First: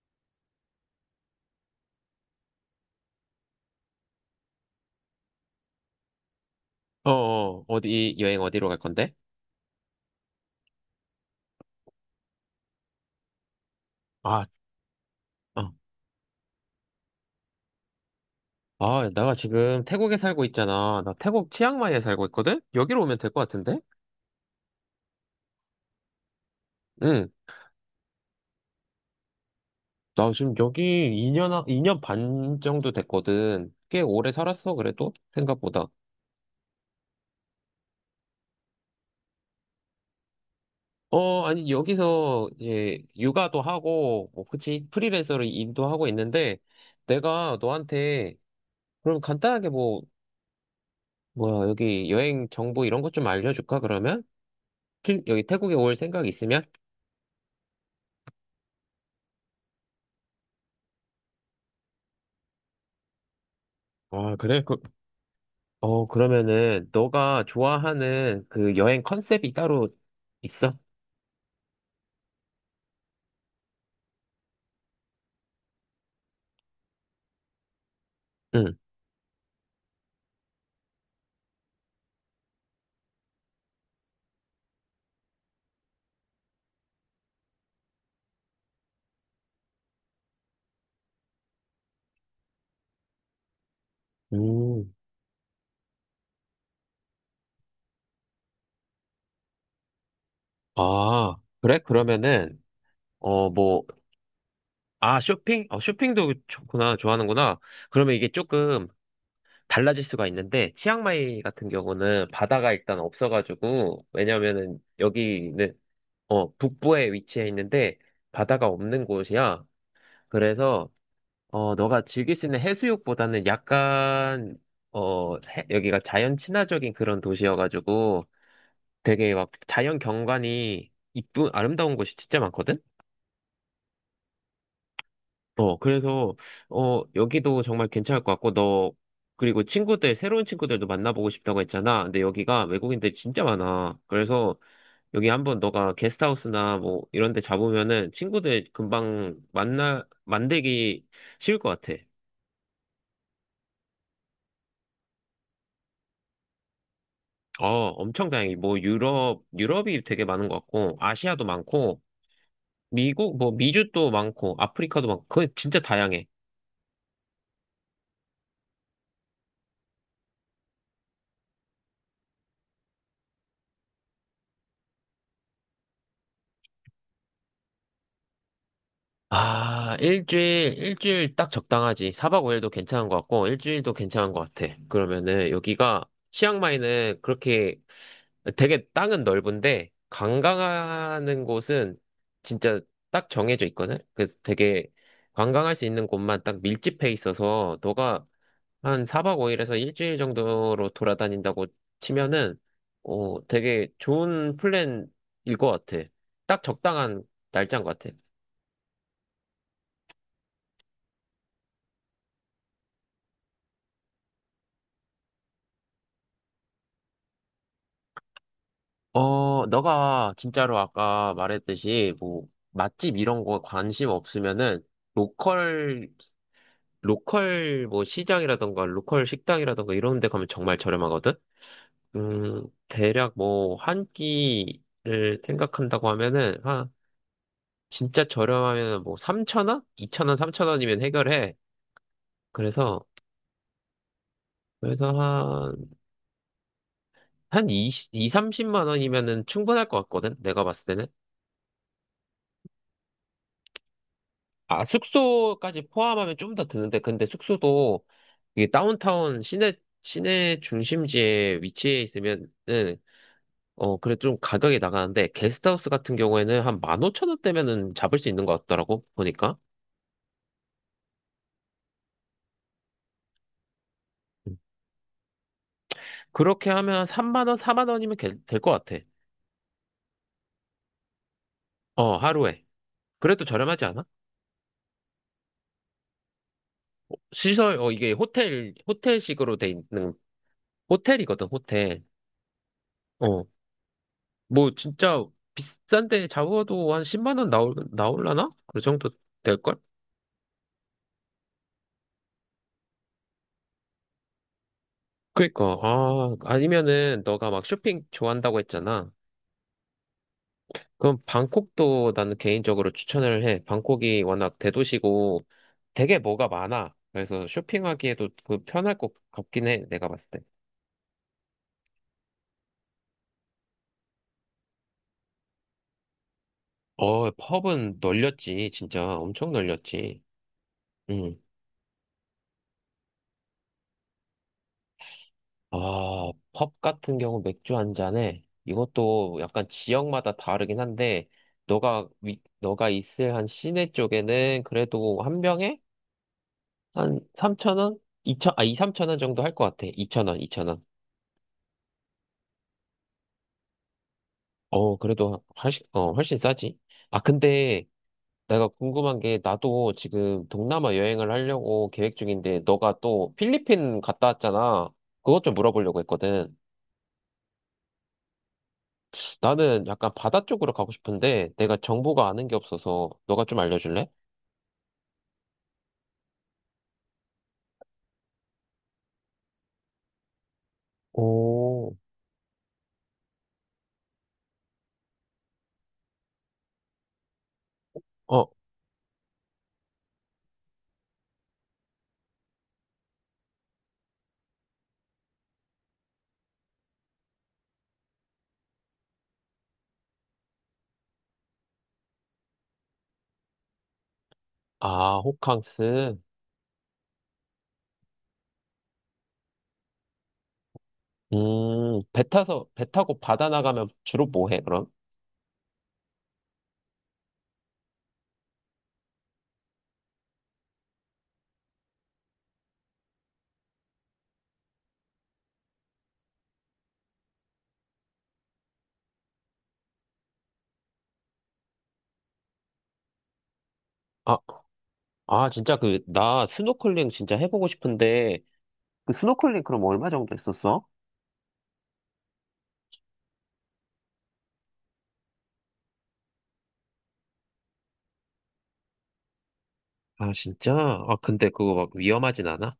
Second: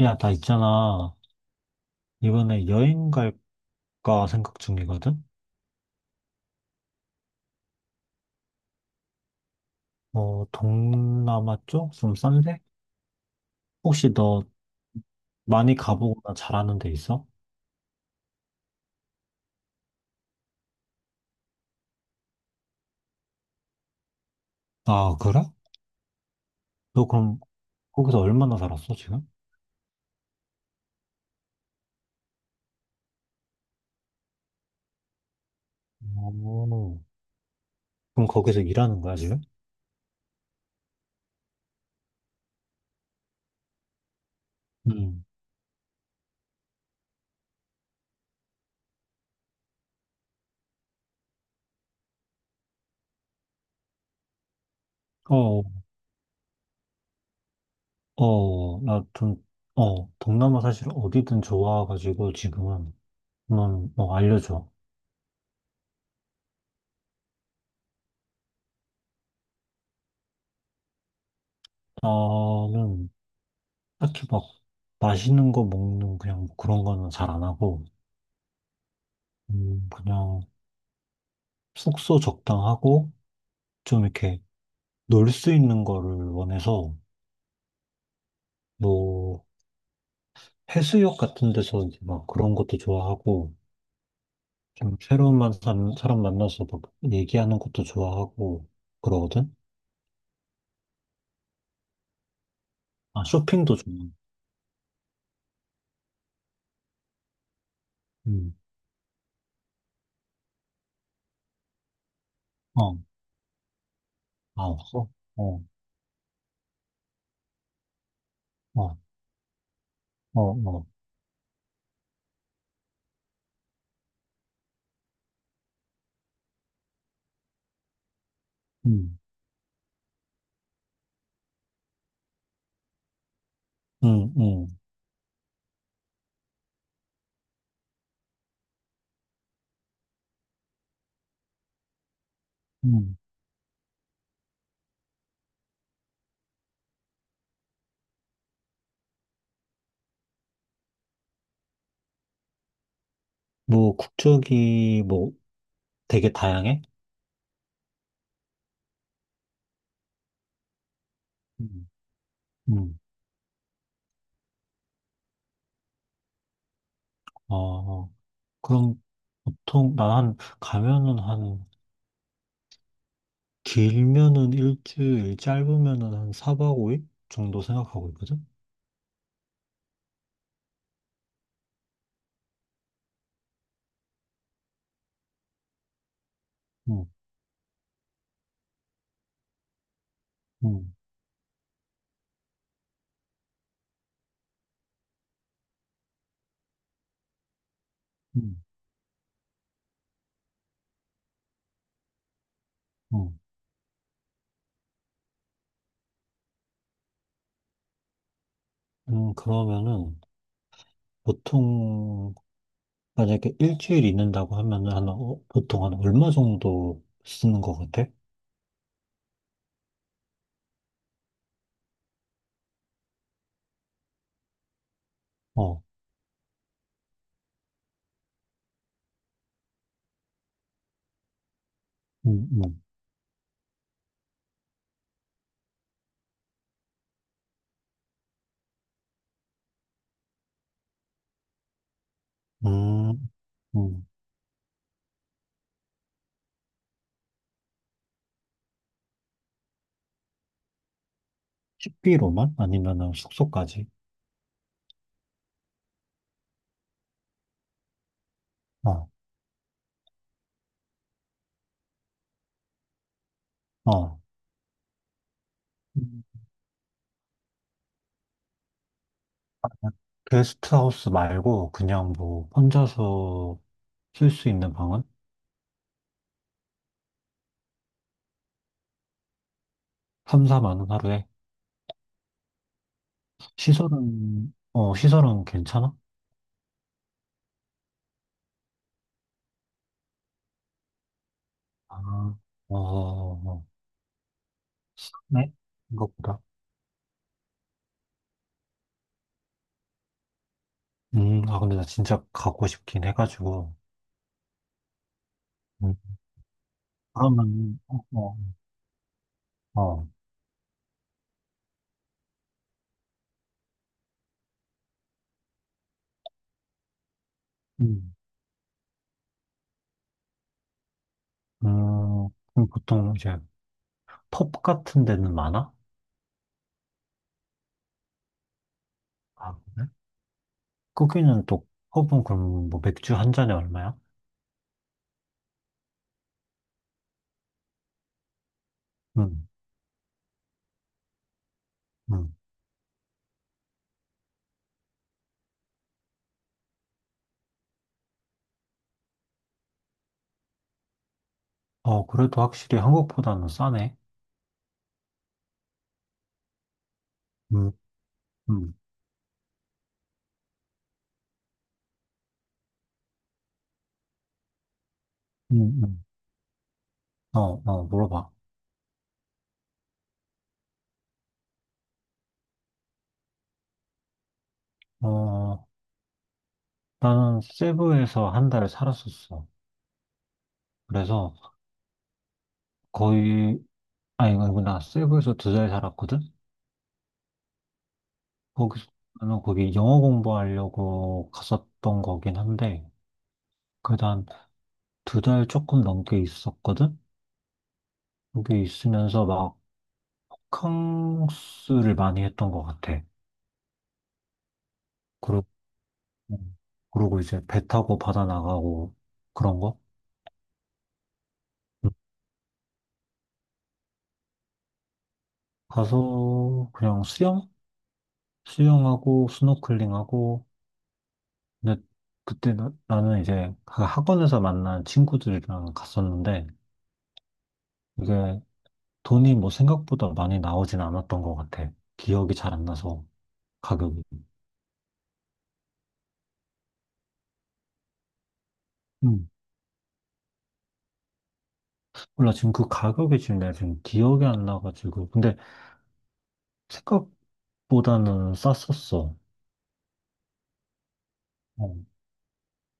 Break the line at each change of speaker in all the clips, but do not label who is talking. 야, 나 있잖아. 이번에 여행 갈까 생각 중이거든?
어디, 여행 어디로 갈 건데?
어, 동남아 쪽? 좀 싼데? 혹시 너
아, 어.
많이 가보거나 잘하는 데 있어?
아, 내가 지금 태국에 살고 있잖아. 나 태국 치앙마이에 살고 있거든? 여기로 오면 될 것 같은데?
아, 그래? 너
응.
그럼 거기서 얼마나 살았어, 지금?
나 지금 여기 2년, 이 년 반 정도 됐거든. 꽤 오래 살았어, 그래도? 생각보다.
오. 그럼 거기서 일하는 거야, 지금?
어, 아니, 여기서 이제 육아도 하고, 뭐, 그치,
응.
프리랜서로 일도 하고 있는데, 내가 너한테, 그럼 간단하게 뭐, 뭐야, 여기 여행 정보 이런 것 좀 알려줄까, 그러면? 여기
어,
태국에 올 생각 있으면?
어, 동남아 사실 어디든 좋아가지고 지금은, 한번 뭐
아, 그래?
알려줘.
어, 그러면은, 너가 좋아하는 그 여행 컨셉이 따로 있어?
나는 딱히 막 맛있는 거 먹는 그냥 뭐 그런 거는 잘 안 하고,
응.
그냥 숙소 적당하고 좀 이렇게 놀 수 있는 거를 원해서 뭐 해수욕 같은 데서 이제 막 그런 것도 좋아하고
음.
좀 새로운 사람 만나서 막 얘기하는 것도 좋아하고 그러거든.
아, 그래? 그러면은,
아
어,
쇼핑도
뭐,
좋아.
아, 쇼핑? 어, 쇼핑도 좋구나, 좋아하는구나. 그러면 이게
음,
조금 달라질 수가 있는데, 치앙마이 같은 경우는 바다가
어,
일단 없어가지고,
아
왜냐면은
없어. 어,
여기는, 어, 북부에 위치해 있는데, 바다가
어,
없는 곳이야.
어, 어.
그래서, 어, 너가 즐길 수 있는 해수욕보다는 약간, 어, 여기가 자연 친화적인 그런 도시여가지고
음,
되게 막 자연 경관이 이쁜, 아름다운 곳이 진짜 많거든?
음, 음,
어, 그래서, 어, 여기도 정말 괜찮을 것 같고, 너, 그리고 친구들, 새로운 친구들도 만나보고 싶다고 했잖아. 근데 여기가 외국인들이
음.
진짜 많아. 그래서 여기 한번 너가 게스트하우스나 뭐 이런 데 잡으면은 친구들 금방 만들기 쉬울 것 같아.
뭐 국적이 뭐 되게 다양해.
어, 엄청 다양해. 뭐 유럽이 되게 많은 것 같고, 아시아도
음,
많고,
음.
미국, 뭐 미주도 많고, 아프리카도 많고, 그거 진짜 다양해.
어, 그럼 보통 나한 가면은 길면은 일주일, 짧으면은 한 4박 5일 정도 생각하고 있거든?
아, 일주일 딱 적당하지. 사박오일도 괜찮은 것 같고, 일주일도 괜찮은 것 같아. 그러면은 여기가,
응,
치앙마이는 그렇게 되게 땅은 넓은데,
응,
관광하는 곳은 진짜 딱 정해져 있거든? 그래서 되게 관광할 수 있는 곳만 딱 밀집해 있어서, 너가
응,
한 4박 5일에서 일주일 정도로 돌아다닌다고 치면은,
응.
어, 되게 좋은 플랜일 것 같아. 딱 적당한 날짜인 것 같아.
그러면은 보통, 만약에 일주일 있는다고 하면은 한, 보통 한 얼마 정도 쓰는 것 같아?
어, 너가 진짜로 아까 말했듯이, 뭐, 맛집 이런 거 관심 없으면은,
어,
로컬, 로컬 뭐 시장이라던가, 로컬 식당이라던가 이런 데 가면 정말 저렴하거든?
응, 응,
대략 뭐, 한 끼를 생각한다고 하면은, 진짜 저렴하면 뭐3천 원2천 원3천 원이면 해결해. 그래서,
음, 음.
그래서 한, 한2이 2, 30만 원이면은 충분할 것 같거든? 내가 봤을 때는.
식비로만? 아니면은 숙소까지?
아, 숙소까지 포함하면 좀 더 드는데, 근데 숙소도 이게
어,
시내 중심지에 위치해 있으면은, 어, 그래
어.
좀 가격이 나가는데, 게스트하우스 같은
음,
경우에는 한 15,000원대면은 잡을 수 있는 것 같더라고, 보니까.
게스트하우스 말고 그냥 뭐 혼자서 쓸 수
음.
있는 방은?
그렇게 하면 3만 원, 4만 원이면 될 것 같아.
3, 4만 원 하루에?
어, 하루에. 그래도 저렴하지 않아?
시설은 괜찮아?
시설, 어, 이게 호텔식으로 돼 있는, 호텔이거든,
아,
호텔.
어,
어,
어,
뭐, 진짜,
네?
비싼데
생각보다.
잡아도 한 10만 원 나올라나? 그 정도 될걸?
아, 근데 나 진짜 가고 싶긴 해가지고.
그니까,
음,
아, 아니면은, 너가 막
그러면,
쇼핑 좋아한다고 했잖아.
어, 어,
그럼 방콕도 나는 개인적으로 추천을 해. 방콕이 워낙 대도시고 되게 뭐가 많아. 그래서
음,
쇼핑하기에도 그 편할 것 같긴 해, 내가 봤을 때.
음, 그럼 보통 이제 펍 같은 데는 많아?
어, 펍은 널렸지, 진짜. 엄청
아, 그래?
널렸지. 응.
거기는 또, 펍은 그럼 뭐 맥주 한 잔에 얼마야?
아, 펍 같은 경우 맥주 한 잔에 이것도
음,
약간 지역마다 다르긴 한데
음.
너가 있을 한 시내 쪽에는 그래도 한 병에 한 3천 원? 2천 아, 이 3천 원 정도 할 것 같아. 2천 원, 2천 원.
어, 그래도 확실히 한국보다는 싸네.
어, 그래도 훨씬 싸지. 아,
음,
근데 내가
음,
궁금한 게 나도 지금 동남아 여행을 하려고 계획 중인데 너가 또 필리핀 갔다 왔잖아. 그것 좀
음,
물어보려고
음.
했거든.
어, 어, 물어봐.
나는 약간 바다 쪽으로 가고 싶은데 내가 정보가 아는 게 없어서 너가 좀 알려줄래?
어, 나는 세부에서 1달 살았었어. 그래서
오,
거의, 아니, 이거 나 세부에서 2달 살았거든?
어,
거기서, 나는 거기 영어 공부하려고 갔었던 거긴 한데, 그다음 2달 조금 넘게 있었거든? 거기 있으면서 막캉스를 많이 했던 것 같아.
아,
그리고,
호캉스.
그러고 이제 배 타고 바다 나가고 그런 거? 음.
배 타고 바다 나가면 주로 뭐 해, 그럼?
가서 그냥 수영? 수영하고 스노클링하고, 근데 그때 나는 이제 그 학원에서 만난 친구들이랑 갔었는데, 이게 돈이 뭐 생각보다 많이 나오진 않았던 것 같아. 기억이 잘 안 나서 가격이.
아, 아, 진짜 그, 나 스노클링 진짜 해보고 싶은데 그
음.
스노클링 그럼 얼마 정도 했었어?
몰라 지금 그 가격이 지금 내가 지금 기억이 안 나가지고. 근데 생각보다는 쌌었어.
아, 진짜? 아, 근데 그거
어,
막 위험하진 않아?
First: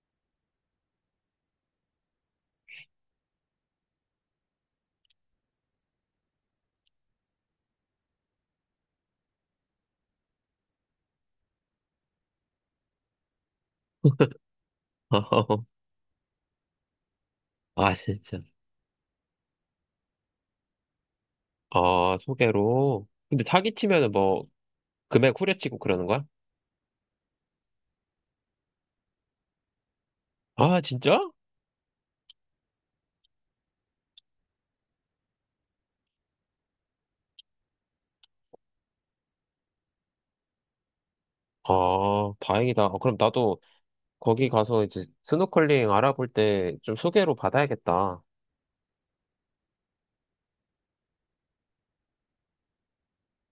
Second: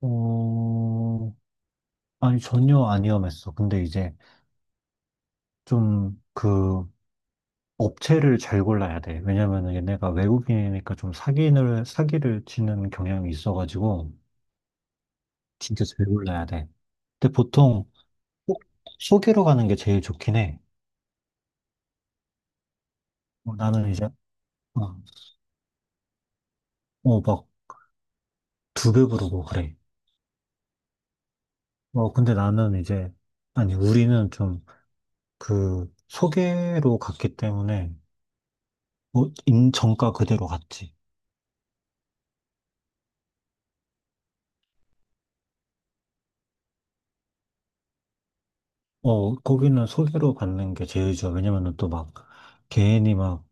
어, 아니 전혀 안 위험했어. 근데 이제 좀 그 업체를 잘 골라야 돼. 왜냐면은 얘네가 외국인이니까 좀 사기를 치는 경향이 있어가지고 진짜 잘 골라야 돼. 근데 보통
아, 진짜.
꼭 소개로 가는 게 제일 좋긴 해.
아, 소개로. 근데
어,
사기
나는 이제,
치면은 뭐
어,
금액 후려치고 그러는 거야?
어, 막, 2배 부르고 그래.
아, 진짜?
어, 근데 아니, 우리는 좀, 소개로 갔기 때문에, 정가 그대로 갔지.
아, 다행이다. 어, 그럼 나도 거기 가서 이제 스노클링 알아볼 때 좀 소개로 받아야겠다.
어, 거기는 소개로 받는 게 제일 좋아. 왜냐면은 또 막, 괜히 막,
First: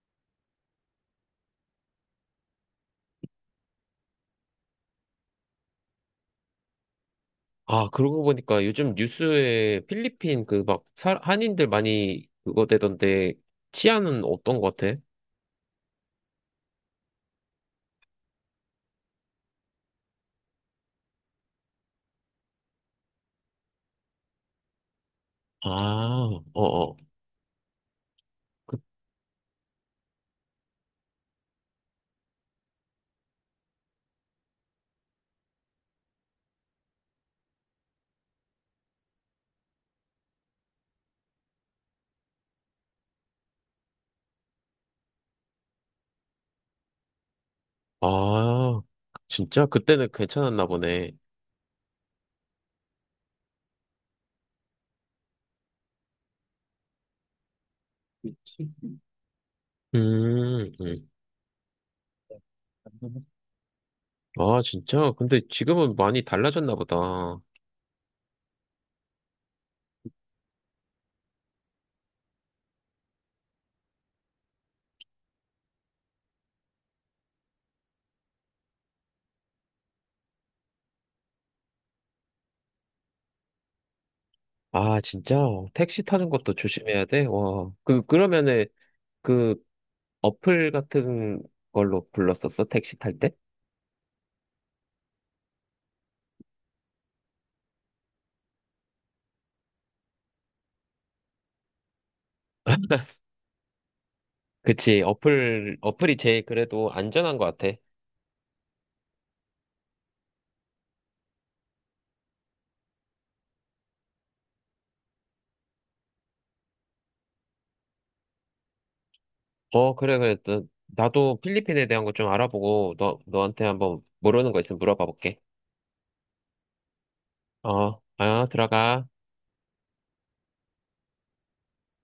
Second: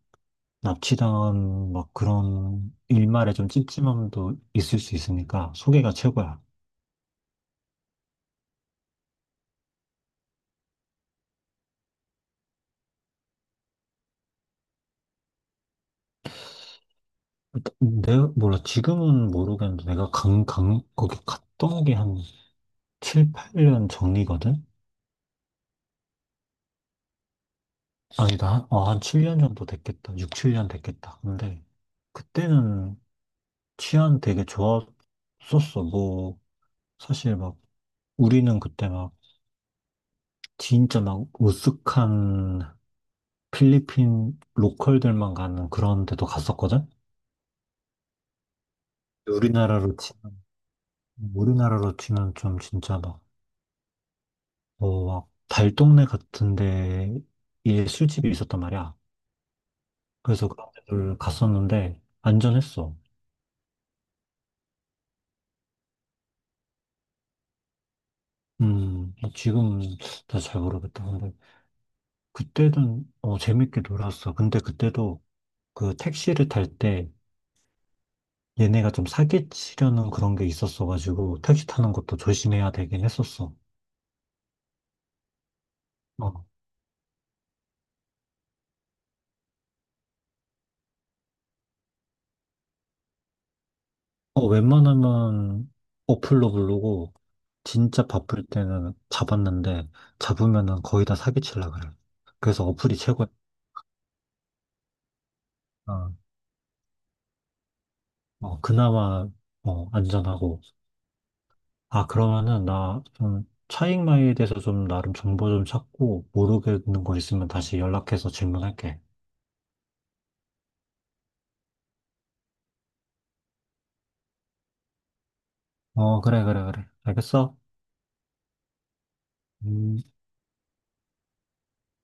납치당한, 막 그런, 일말에 좀 찝찝함도 있을 수 있으니까, 소개가 최고야.
아, 그러고 보니까 요즘 뉴스에 필리핀 그 막 한인들 많이 그거 되던데 치안은 어떤 것 같아?
내가, 몰라, 지금은 모르겠는데, 내가 거기 갔던 게 한 7, 8년 전이거든?
아, 어어.
아니다. 한 7년 정도 됐겠다. 6, 7년 됐겠다. 근데 그때는 치안 되게 좋았었어. 뭐 사실 막 우리는 그때 막 진짜 막 으슥한 필리핀 로컬들만 가는 그런 데도 갔었거든.
아, 진짜?
우리나라로
그때는
치면
괜찮았나 보네.
우리나라로 치면 좀 진짜 막 어막 달동네 같은 데에 술집이 있었단 말이야.
그치.
그래서 그런
음, 음.
데를 갔었는데 안전했어.
아, 진짜? 근데 지금은 많이 달라졌나 보다.
지금 다 잘 모르겠다. 근데 그때는 재밌게 놀았어. 근데 그때도 그 택시를 탈 때 얘네가 좀 사기치려는 그런 게 있었어가지고 택시 타는 것도 조심해야 되긴 했었어.
아, 진짜? 택시 타는
어,
것도 조심해야 돼? 와. 그러면은, 그, 어플 같은 걸로 불렀었어? 택시 탈 때?
어, 웬만하면 어플로 부르고 진짜 바쁠 때는 잡았는데 잡으면은 거의 다 사기치려 그래. 그래서 어플이 최고야.
그치,
어,
어플이 제일 그래도 안전한 것 같아.
어, 그나마 안전하고. 아, 그러면은 나 좀 차익마이에 대해서 좀 나름 정보 좀 찾고 모르겠는 거 있으면 다시 연락해서 질문할게.
어, 그래, 그래. 나도 필리핀에 대한 거 좀 알아보고, 너한테 한번 모르는 거 있으면 물어봐 볼게.
어, 그래, 그래, 그래. 알겠어.
어, 아, 들어가.
음.